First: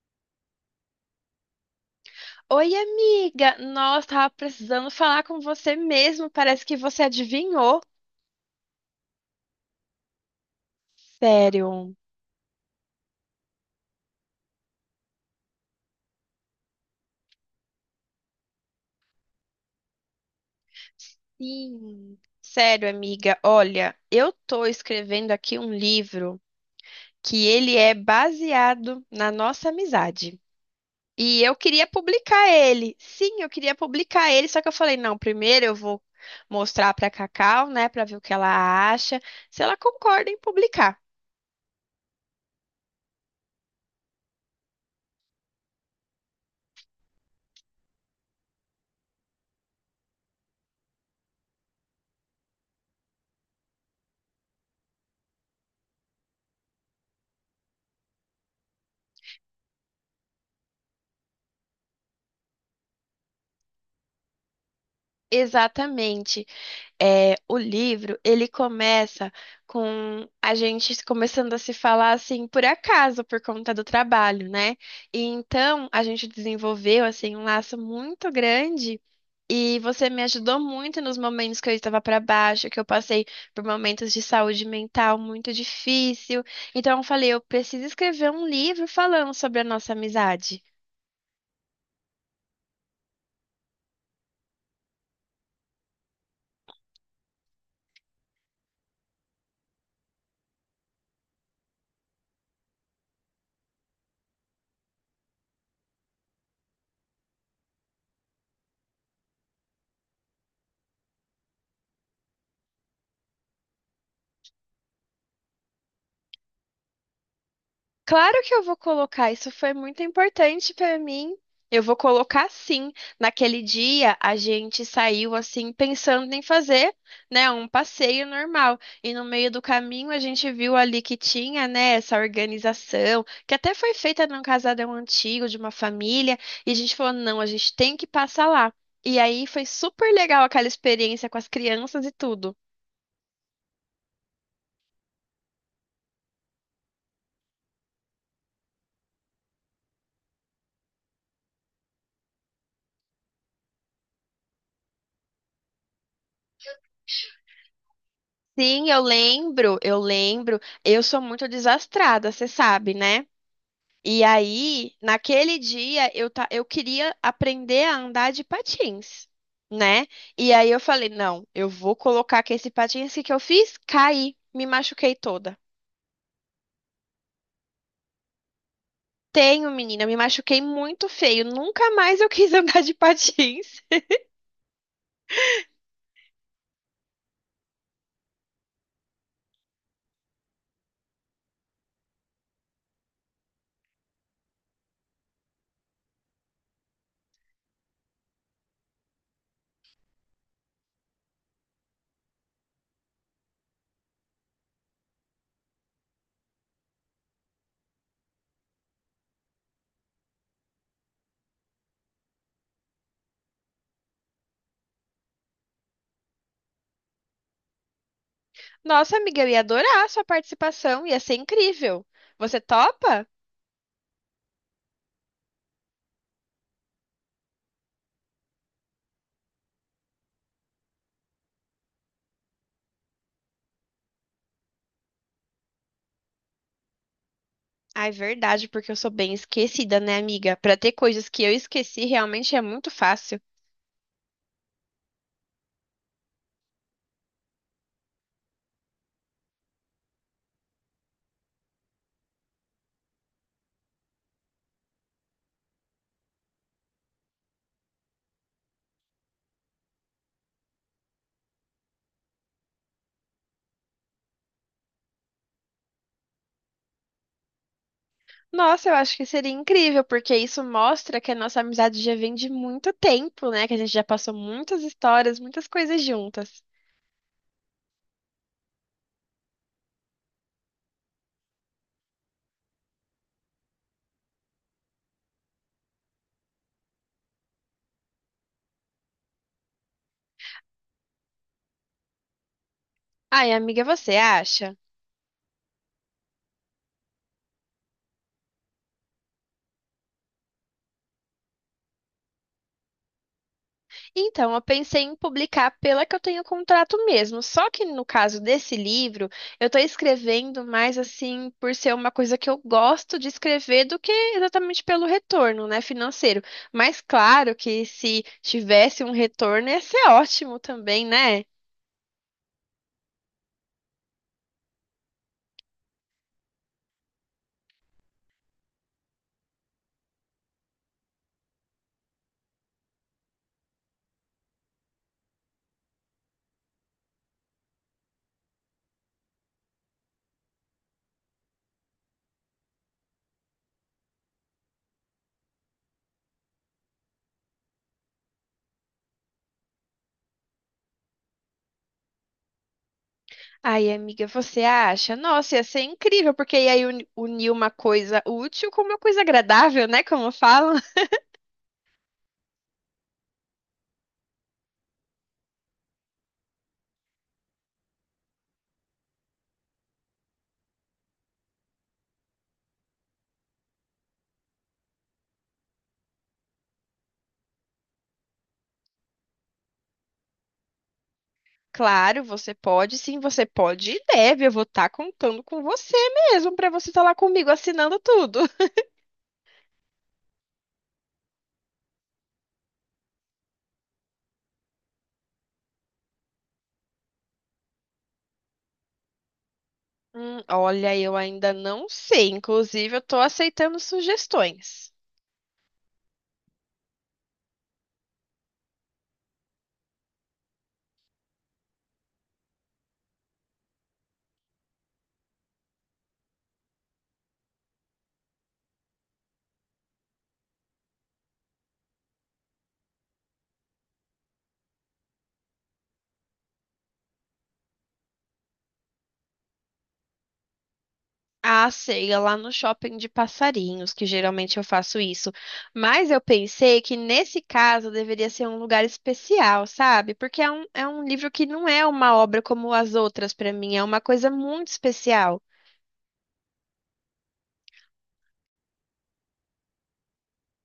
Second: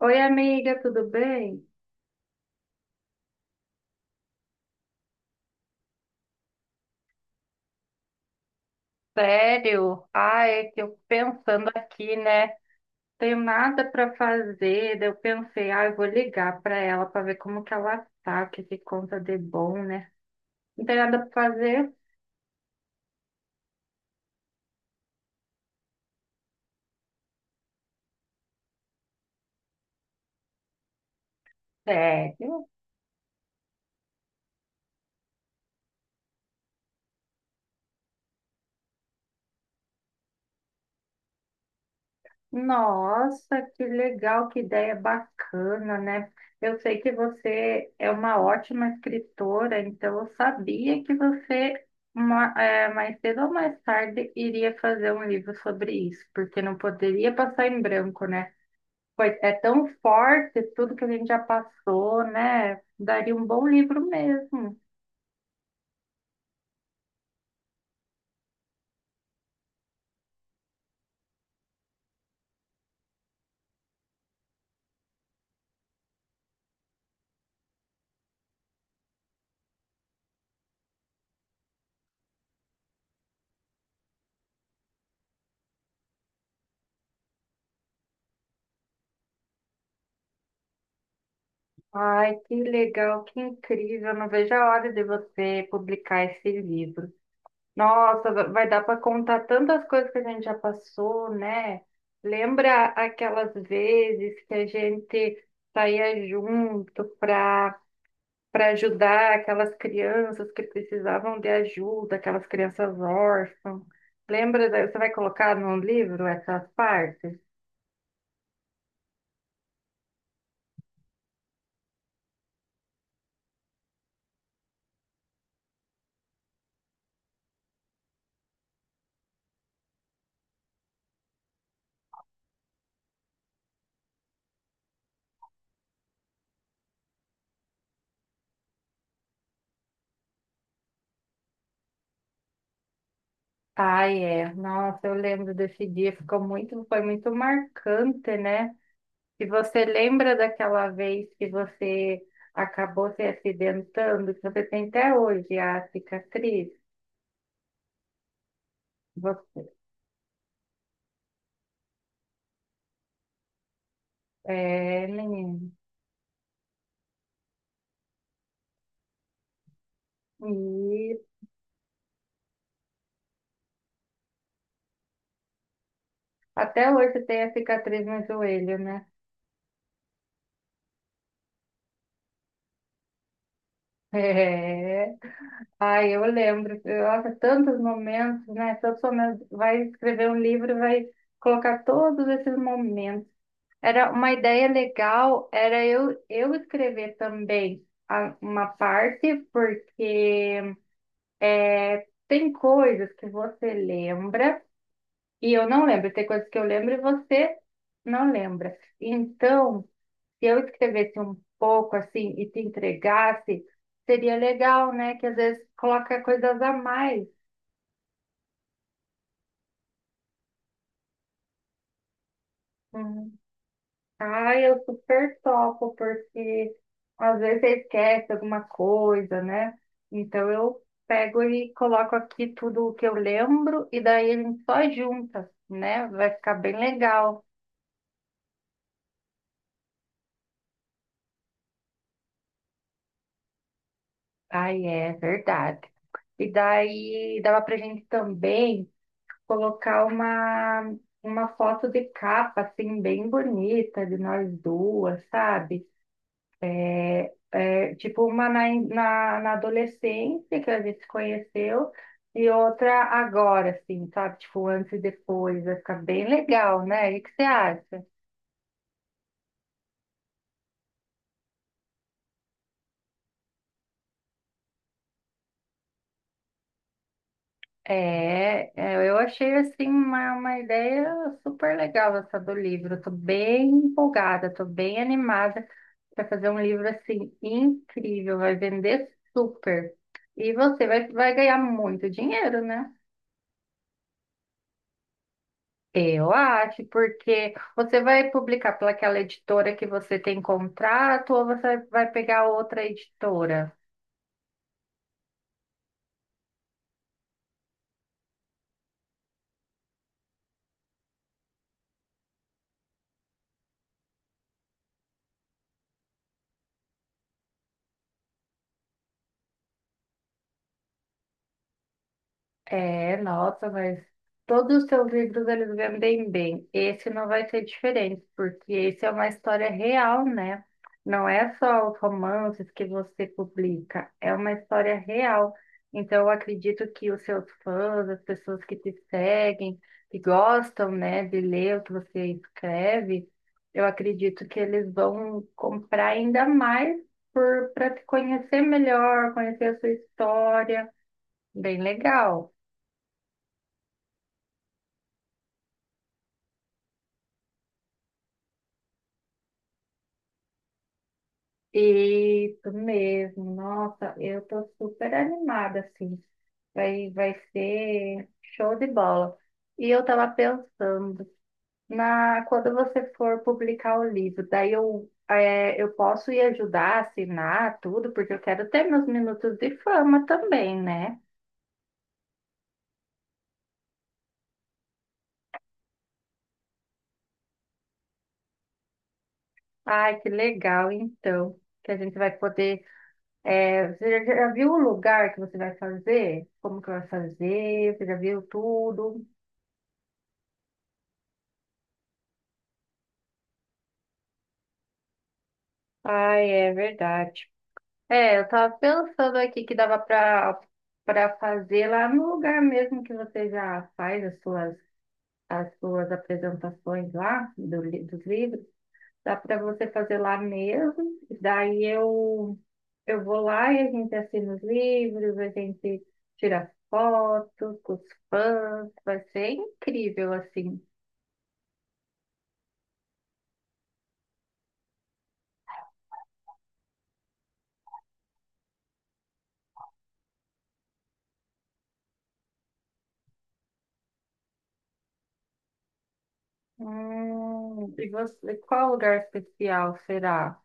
Oi, amiga, tudo bem? Oi, amiga! Nossa, tava precisando falar com você mesmo. Parece que você adivinhou. Sério? Ah, é que eu pensando Sério. aqui, né? Tenho nada para fazer. Daí eu pensei, ah, eu vou ligar para ela para ver como que ela tá, o que que conta de bom, né? Não tem nada para fazer? Sim. Sério, amiga. Olha, eu tô escrevendo aqui um livro que ele é baseado na nossa amizade. E eu queria publicar Sério? ele. Sim, eu queria publicar ele, só que eu falei, não, primeiro eu vou mostrar pra Cacau, né, pra ver o que ela acha, se ela concorda em publicar. Nossa, que legal, que ideia bacana, né? Eu sei que você é uma ótima escritora, então eu sabia que você mais cedo ou mais tarde iria fazer um livro sobre isso, porque não poderia passar em branco, né? Pois é tão forte tudo que a gente já passou, né? Daria um bom livro mesmo. Exatamente. É, o livro, ele começa com a gente começando a se falar assim por acaso, por conta do trabalho, né? E então a gente desenvolveu assim um laço muito grande. E você me ajudou muito nos momentos que eu estava para baixo, que eu passei por momentos de saúde mental muito difícil. Então eu falei, eu preciso escrever um livro falando sobre a nossa amizade. Ai, que legal, que incrível. Não vejo a hora de você publicar esse livro. Nossa, vai dar para contar tantas coisas que a gente já passou, né? Lembra aquelas vezes que a gente saía junto para ajudar aquelas crianças que precisavam de ajuda, aquelas crianças órfãs? Lembra? Você vai colocar no livro essas partes? Claro que eu vou colocar, isso foi muito importante para mim. Eu vou colocar sim. Naquele dia a gente saiu assim pensando em fazer, né, um passeio normal. E no meio do caminho a gente viu ali que tinha, né, essa organização, que até foi feita num casarão antigo de uma família, e a gente falou, não, a gente tem que passar lá. E aí foi super legal aquela experiência com as crianças e tudo. Ai, é. Nossa, eu lembro desse dia, foi muito marcante, né? Se você lembra daquela vez que você acabou se acidentando, que você tem até hoje a cicatriz, Sim, eu você, lembro, eu lembro. Eu sou muito desastrada, você sabe, né? E aí, é, naquele menino, dia, eu queria aprender a andar de patins, né? E aí eu falei, e não, eu vou colocar que esse patins. O que que eu fiz, caí, me machuquei toda. até hoje tem a cicatriz no joelho, né? Tenho, menina, me machuquei muito feio. Nunca mais eu quis andar de patins. É. Ai, eu lembro, nossa, tantos momentos, né? Tantos momentos. Vai escrever um livro, vai colocar todos esses momentos. Era uma ideia legal, era eu escrever também uma parte, porque é, tem coisas que você lembra. E eu não lembro, tem coisas que eu lembro e você não lembra. Então, se eu escrevesse um pouco assim e te entregasse, seria legal, né? Que às vezes coloca coisas a mais. Nossa, amiga, eu ia adorar a sua participação, ia ser incrível. Você topa? Uhum. Ah, eu super topo, porque às vezes você esquece alguma coisa, né? Então eu pego e coloco aqui tudo o que eu lembro e daí a gente só junta, né? Vai ficar bem legal. Ah, é verdade, porque eu sou bem esquecida, né, amiga? Pra ter coisas que eu esqueci, realmente é muito fácil. Ai, é verdade. E daí dava pra gente também colocar uma foto de capa, assim, bem bonita de nós duas, sabe? É, tipo uma na adolescência que a gente se conheceu e outra agora, assim, sabe? Tipo, antes e depois. Vai ficar bem legal, né? O que você acha? Nossa, eu acho que seria incrível, porque isso mostra que a nossa amizade já vem de muito tempo, né? Que a gente já passou muitas histórias, muitas coisas juntas. Eu achei, assim, uma ideia super legal essa do livro. Estou bem empolgada, estou bem animada. Vai fazer um livro assim incrível, vai vender super. E você vai ganhar muito dinheiro, né? Ai, amiga, você acha? Eu acho, porque você vai publicar pelaquela editora que você tem contrato ou você vai pegar outra editora? Então, eu pensei em publicar pela que eu tenho contrato mesmo. Só que no caso desse livro, eu tô escrevendo mais assim por ser uma coisa que eu gosto de escrever do que exatamente pelo retorno, né, financeiro. Mas claro que se tivesse um retorno ia ser ótimo também, né? É, nossa, mas todos os seus livros eles vendem bem. Esse não vai ser diferente, porque esse é uma história real, né? Não é só os romances que você publica, é uma história real. Então, eu acredito que os seus fãs, as pessoas que te seguem, que gostam, né, de ler o que você escreve, eu acredito que eles vão comprar ainda mais por para te conhecer melhor, conhecer a sua história. Bem legal. Ai, amiga, você acha? Nossa, ia ser incrível, porque ia unir uma coisa útil com uma coisa agradável, né? Como falam. Isso mesmo, nossa, eu tô super animada, assim, vai ser show de bola. E eu tava pensando, na, quando você for publicar o livro, daí eu, é, eu posso ir ajudar, a assinar tudo, porque eu quero ter meus minutos de fama também, né? Claro, você pode, sim, você pode e deve. Eu vou estar contando com você mesmo para você estar lá comigo assinando tudo. Ai, que legal, então, que a gente vai poder, é, você já viu o lugar que você vai fazer? Como que vai fazer? Você já viu tudo? Olha, eu ainda não sei. Inclusive, eu tô aceitando sugestões. Ai, é verdade. É, eu tava pensando aqui que dava para fazer lá no lugar mesmo que você já faz as suas apresentações lá do, dos livros. Dá para você fazer lá mesmo. Daí eu vou lá e a gente assina os livros, a gente tira fotos com os fãs. Vai ser incrível assim. A ceia lá no shopping de passarinhos, que geralmente eu faço isso. Mas eu pensei que nesse caso deveria ser um lugar especial, sabe? Porque é um livro que não é uma obra como as outras para mim, é uma coisa muito especial. E você, qual lugar especial será?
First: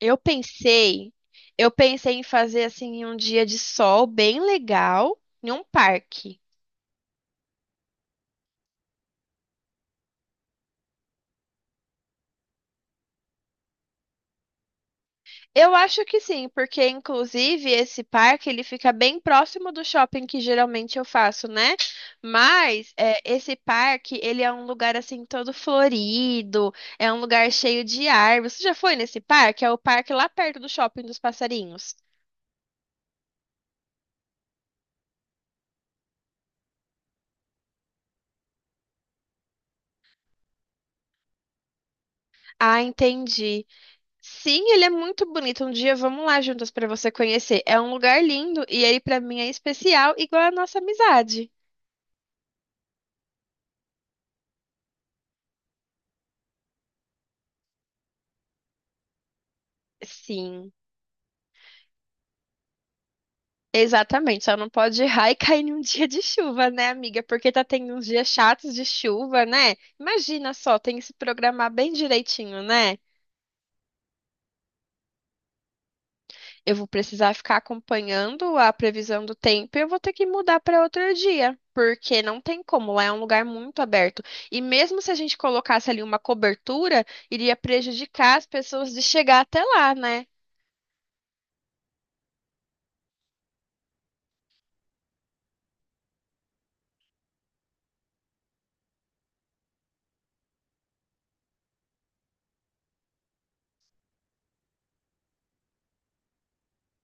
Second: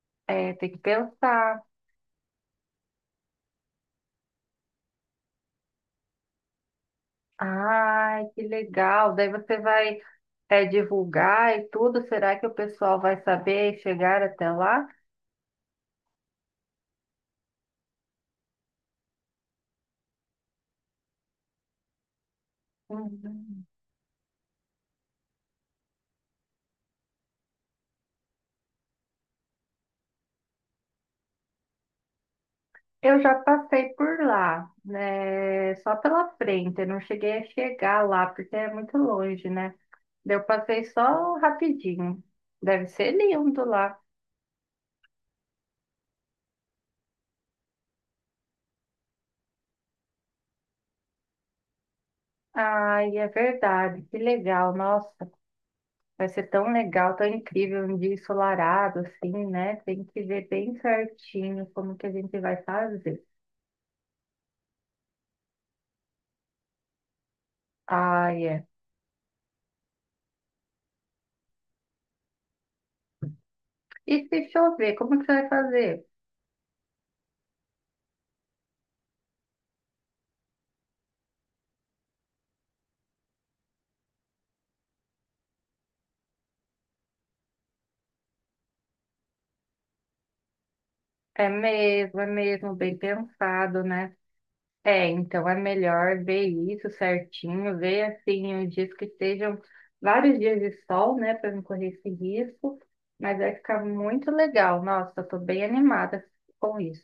Eu É, tem que pensei, pensar. eu pensei em fazer assim em um dia de sol bem legal, em um parque. Ai, que legal. Daí você vai é, divulgar e tudo. Será que o pessoal vai saber e chegar até lá? Eu acho que sim, porque inclusive esse parque ele fica bem próximo do shopping que geralmente eu faço, né? Mas é, esse Uhum. parque ele é um lugar assim todo florido, é um lugar cheio de árvores. Você já foi nesse parque? É o parque lá perto do shopping dos passarinhos. Eu já passei por lá, né? Só pela frente. Eu não cheguei a chegar lá, porque é muito longe, né? Daí eu passei só rapidinho. Ah, Deve ser lindo entendi. lá. Sim, ele é muito bonito. Um dia vamos lá juntas para você conhecer. É um lugar lindo e ele para mim é especial, igual a nossa amizade. Ai, é verdade. Que legal. Nossa, vai ser tão legal, tão incrível. Um dia ensolarado, assim, né? Tem que ver Sim. bem certinho como que a gente vai fazer. Exatamente, só não pode errar e cair em um dia de chuva, né, amiga? Porque tá tendo uns dias Ah, é. chatos de chuva, né? Imagina só, tem que se programar bem direitinho, né? E se chover, como que você vai fazer? Eu vou precisar ficar acompanhando a previsão do tempo e eu vou ter que mudar para outro dia, porque não tem como, lá é um lugar muito aberto. E mesmo se a gente colocasse ali uma cobertura, iria prejudicar as pessoas de chegar até lá, né? É mesmo, bem pensado, né? É, então é melhor ver isso certinho, ver assim os dias que estejam vários dias de sol, né, para não correr esse risco. Mas vai ficar muito legal. Nossa, eu tô bem animada com isso.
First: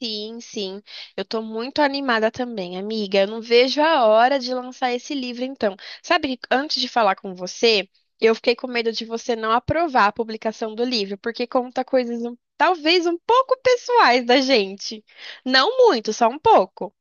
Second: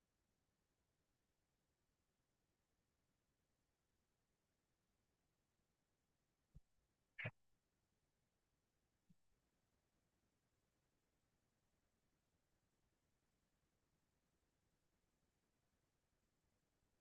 Sim, sim. Eu tô muito animada também, amiga. Eu não vejo a hora de lançar esse livro, então. Sabe, que antes de falar com você, eu fiquei com medo de você não aprovar a publicação do livro, porque conta coisas talvez um pouco pessoais da gente. Não muito, só um pouco.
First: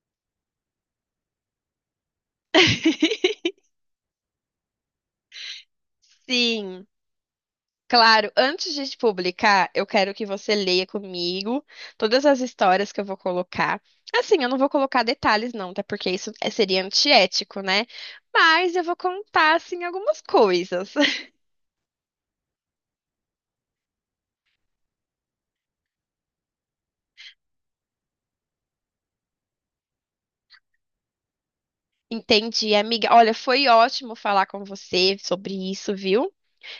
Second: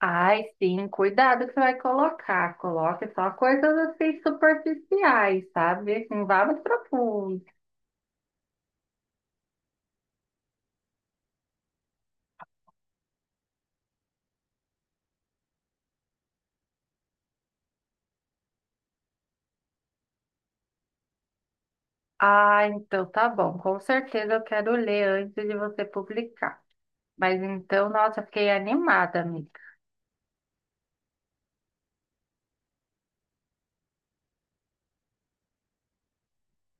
Ai, sim, cuidado que você vai colocar. Coloque só coisas assim superficiais, sabe? Não vá muito Sim. profundo. Claro, antes de te publicar, eu quero que você leia comigo todas as histórias que eu vou colocar. Assim, eu não vou colocar detalhes, não, até porque seria antiético, né? Mas eu vou contar, assim, algumas coisas. Ah, então tá bom. Com certeza eu quero ler antes de você publicar. Mas então, nossa, fiquei animada, amiga. Entendi, amiga. Olha, foi ótimo falar com você sobre isso, viu?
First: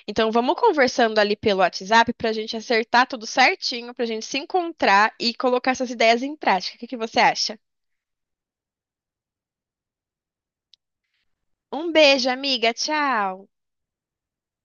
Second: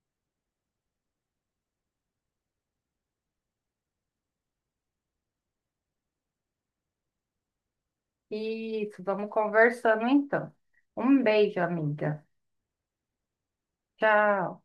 Então, vamos conversando ali pelo WhatsApp pra gente acertar tudo certinho, pra gente se encontrar e colocar essas ideias em prática. O que que você acha? Isso, vamos conversando então. Um beijo, Um amiga. beijo, amiga. Tchau. Tchau.